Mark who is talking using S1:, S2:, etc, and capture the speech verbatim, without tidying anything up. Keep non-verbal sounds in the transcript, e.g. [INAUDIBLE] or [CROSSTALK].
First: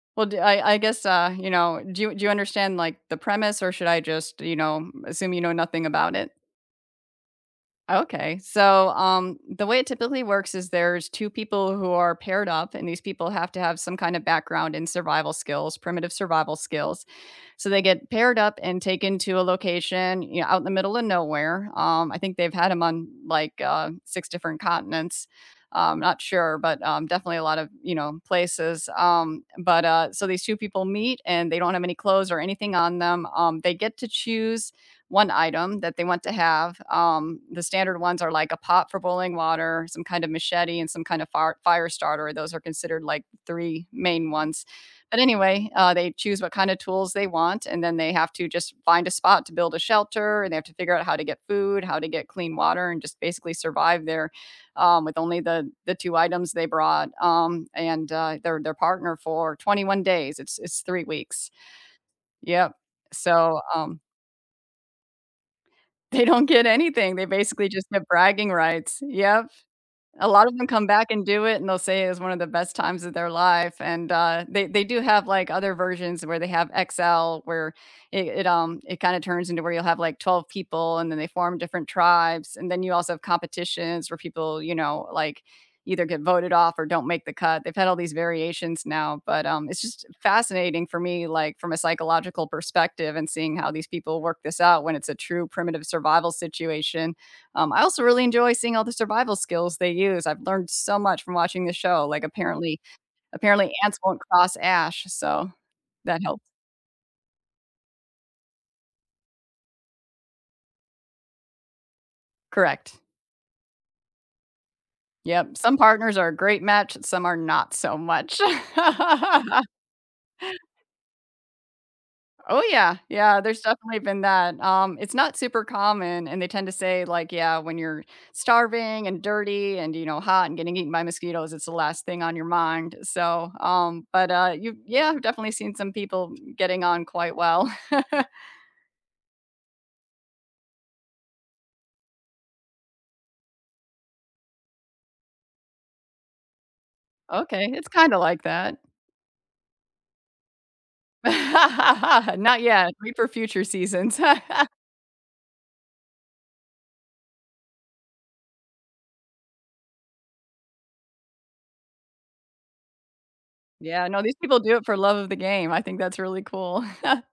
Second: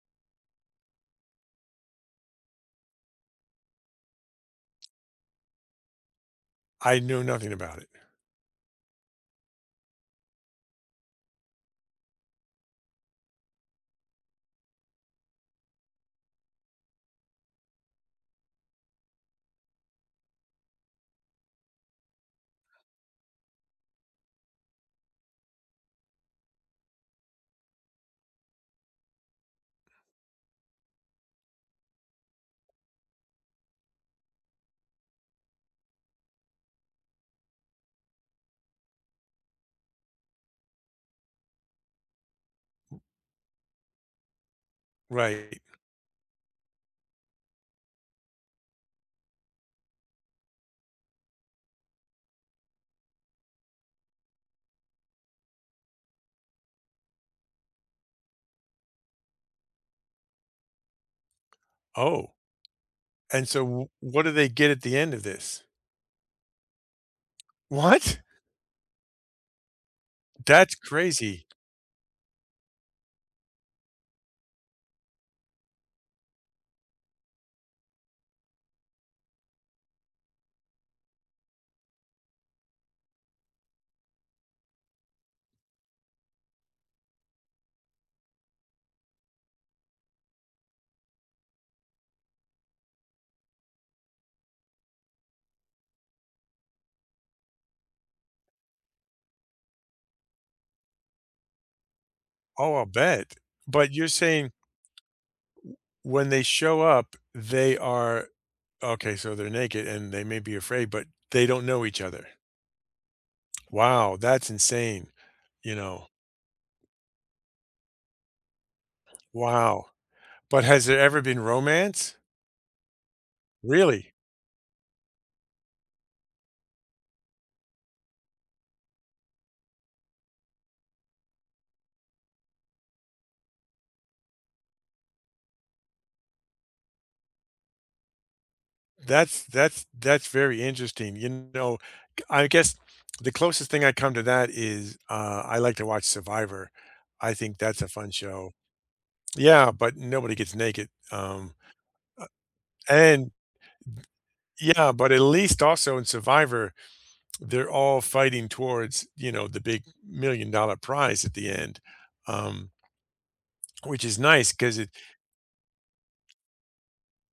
S1: Well, d I I guess, uh, you know, do you do you understand like the premise or should I just, you know, assume you know nothing about it?
S2: I know nothing about it.
S1: Okay, so, um, the way it typically works is there's two people who are paired up and these people have to have some kinda background in survival skills, primitive survival skills. So they get paired up and taken to a location, you know, out in the middle of nowhere. Um, I think they've had 'em on, like, uh, six different continents. Uh, I'm not sure but, um, definitely a lot of, you know, places, um, but, uh so these two people meet and they don't have any clothes or anything on them. Um, they get to choose one item that they want to have. Um, the standard ones are like a pot for boiling water, some kind of machete, and some kind of fire fire starter, those are considered like three main ones, but
S2: Right.
S1: anyway, uh, they choose what kinda tools they want and then they have to just find a spot to build a shelter and they have to figure out how to get food, how to get clean water, and just basically survive there, um, with only the the two items they brought, um, and, uh, their their partner for twenty-one days, it's it's three weeks.
S2: Oh,
S1: Yep.
S2: and
S1: So,
S2: so w
S1: um
S2: what do they get at the end of this?
S1: They don't get anything, they basically just get
S2: What?
S1: bragging rights, yep. A lot of them
S2: That's
S1: come back and do
S2: crazy.
S1: it and they'll say it was one of the best times of their life and, uh, they they do have like other versions where they have XL where it it, um it kinda turns into where you'll have like twelve people and then they form different tribes and then you also have competitions where people, you know, like either get voted off or don't make the cut, they've had all these variations now, but, um, it's just fascinating for me like from a psychological perspective and seeing how these people work this out when it's a true primitive survival situation. Um, I also really enjoy seeing all the survival skills they use, I've learned so much from watching this show like
S2: Oh,
S1: apparently
S2: I'll bet.
S1: apparently
S2: But
S1: ants
S2: you're
S1: won't
S2: saying
S1: cross ash so
S2: w
S1: that
S2: when they
S1: helped.
S2: show up, they are Okay, so they're naked, and they may be afraid, but they don't know each other.
S1: Correct.
S2: Wow, that's insane.
S1: Yep,
S2: You
S1: some
S2: know
S1: partners are a great match, some are not so much. [LAUGHS]
S2: Wow, but has there ever been romance?
S1: Oh, yeah. Yeah, there's definitely
S2: Really?
S1: been that, um, it's not super common and they tend to say like, "Yeah, when you're starving and dirty and," you know, "hot and getting eaten by mosquitoes it's the last thing on your mind," so, um but, uh, y yeah, I've definitely seen some people getting on quite well.
S2: That's that's that's very interesting, you know, g I guess the closest thing I come to that is, uh, I like to watch Survivor, I think
S1: Okay,
S2: that's
S1: it's
S2: a fun
S1: kinda like
S2: show.
S1: that.
S2: Yeah, but nobody gets naked.
S1: [LAUGHS]
S2: Um Uh
S1: Not yet. Wait
S2: And
S1: for
S2: N
S1: future seasons. [CHUCKLES]
S2: Yeah, but at least also in survivor, [TSK] they're all fighting towards, you know, the big million dollar prize at the end, um which
S1: Yeah,
S2: is
S1: no, these
S2: nice
S1: people do
S2: 'cause
S1: it
S2: it
S1: for love of the game, I think that's really cool. [CHUCKLES]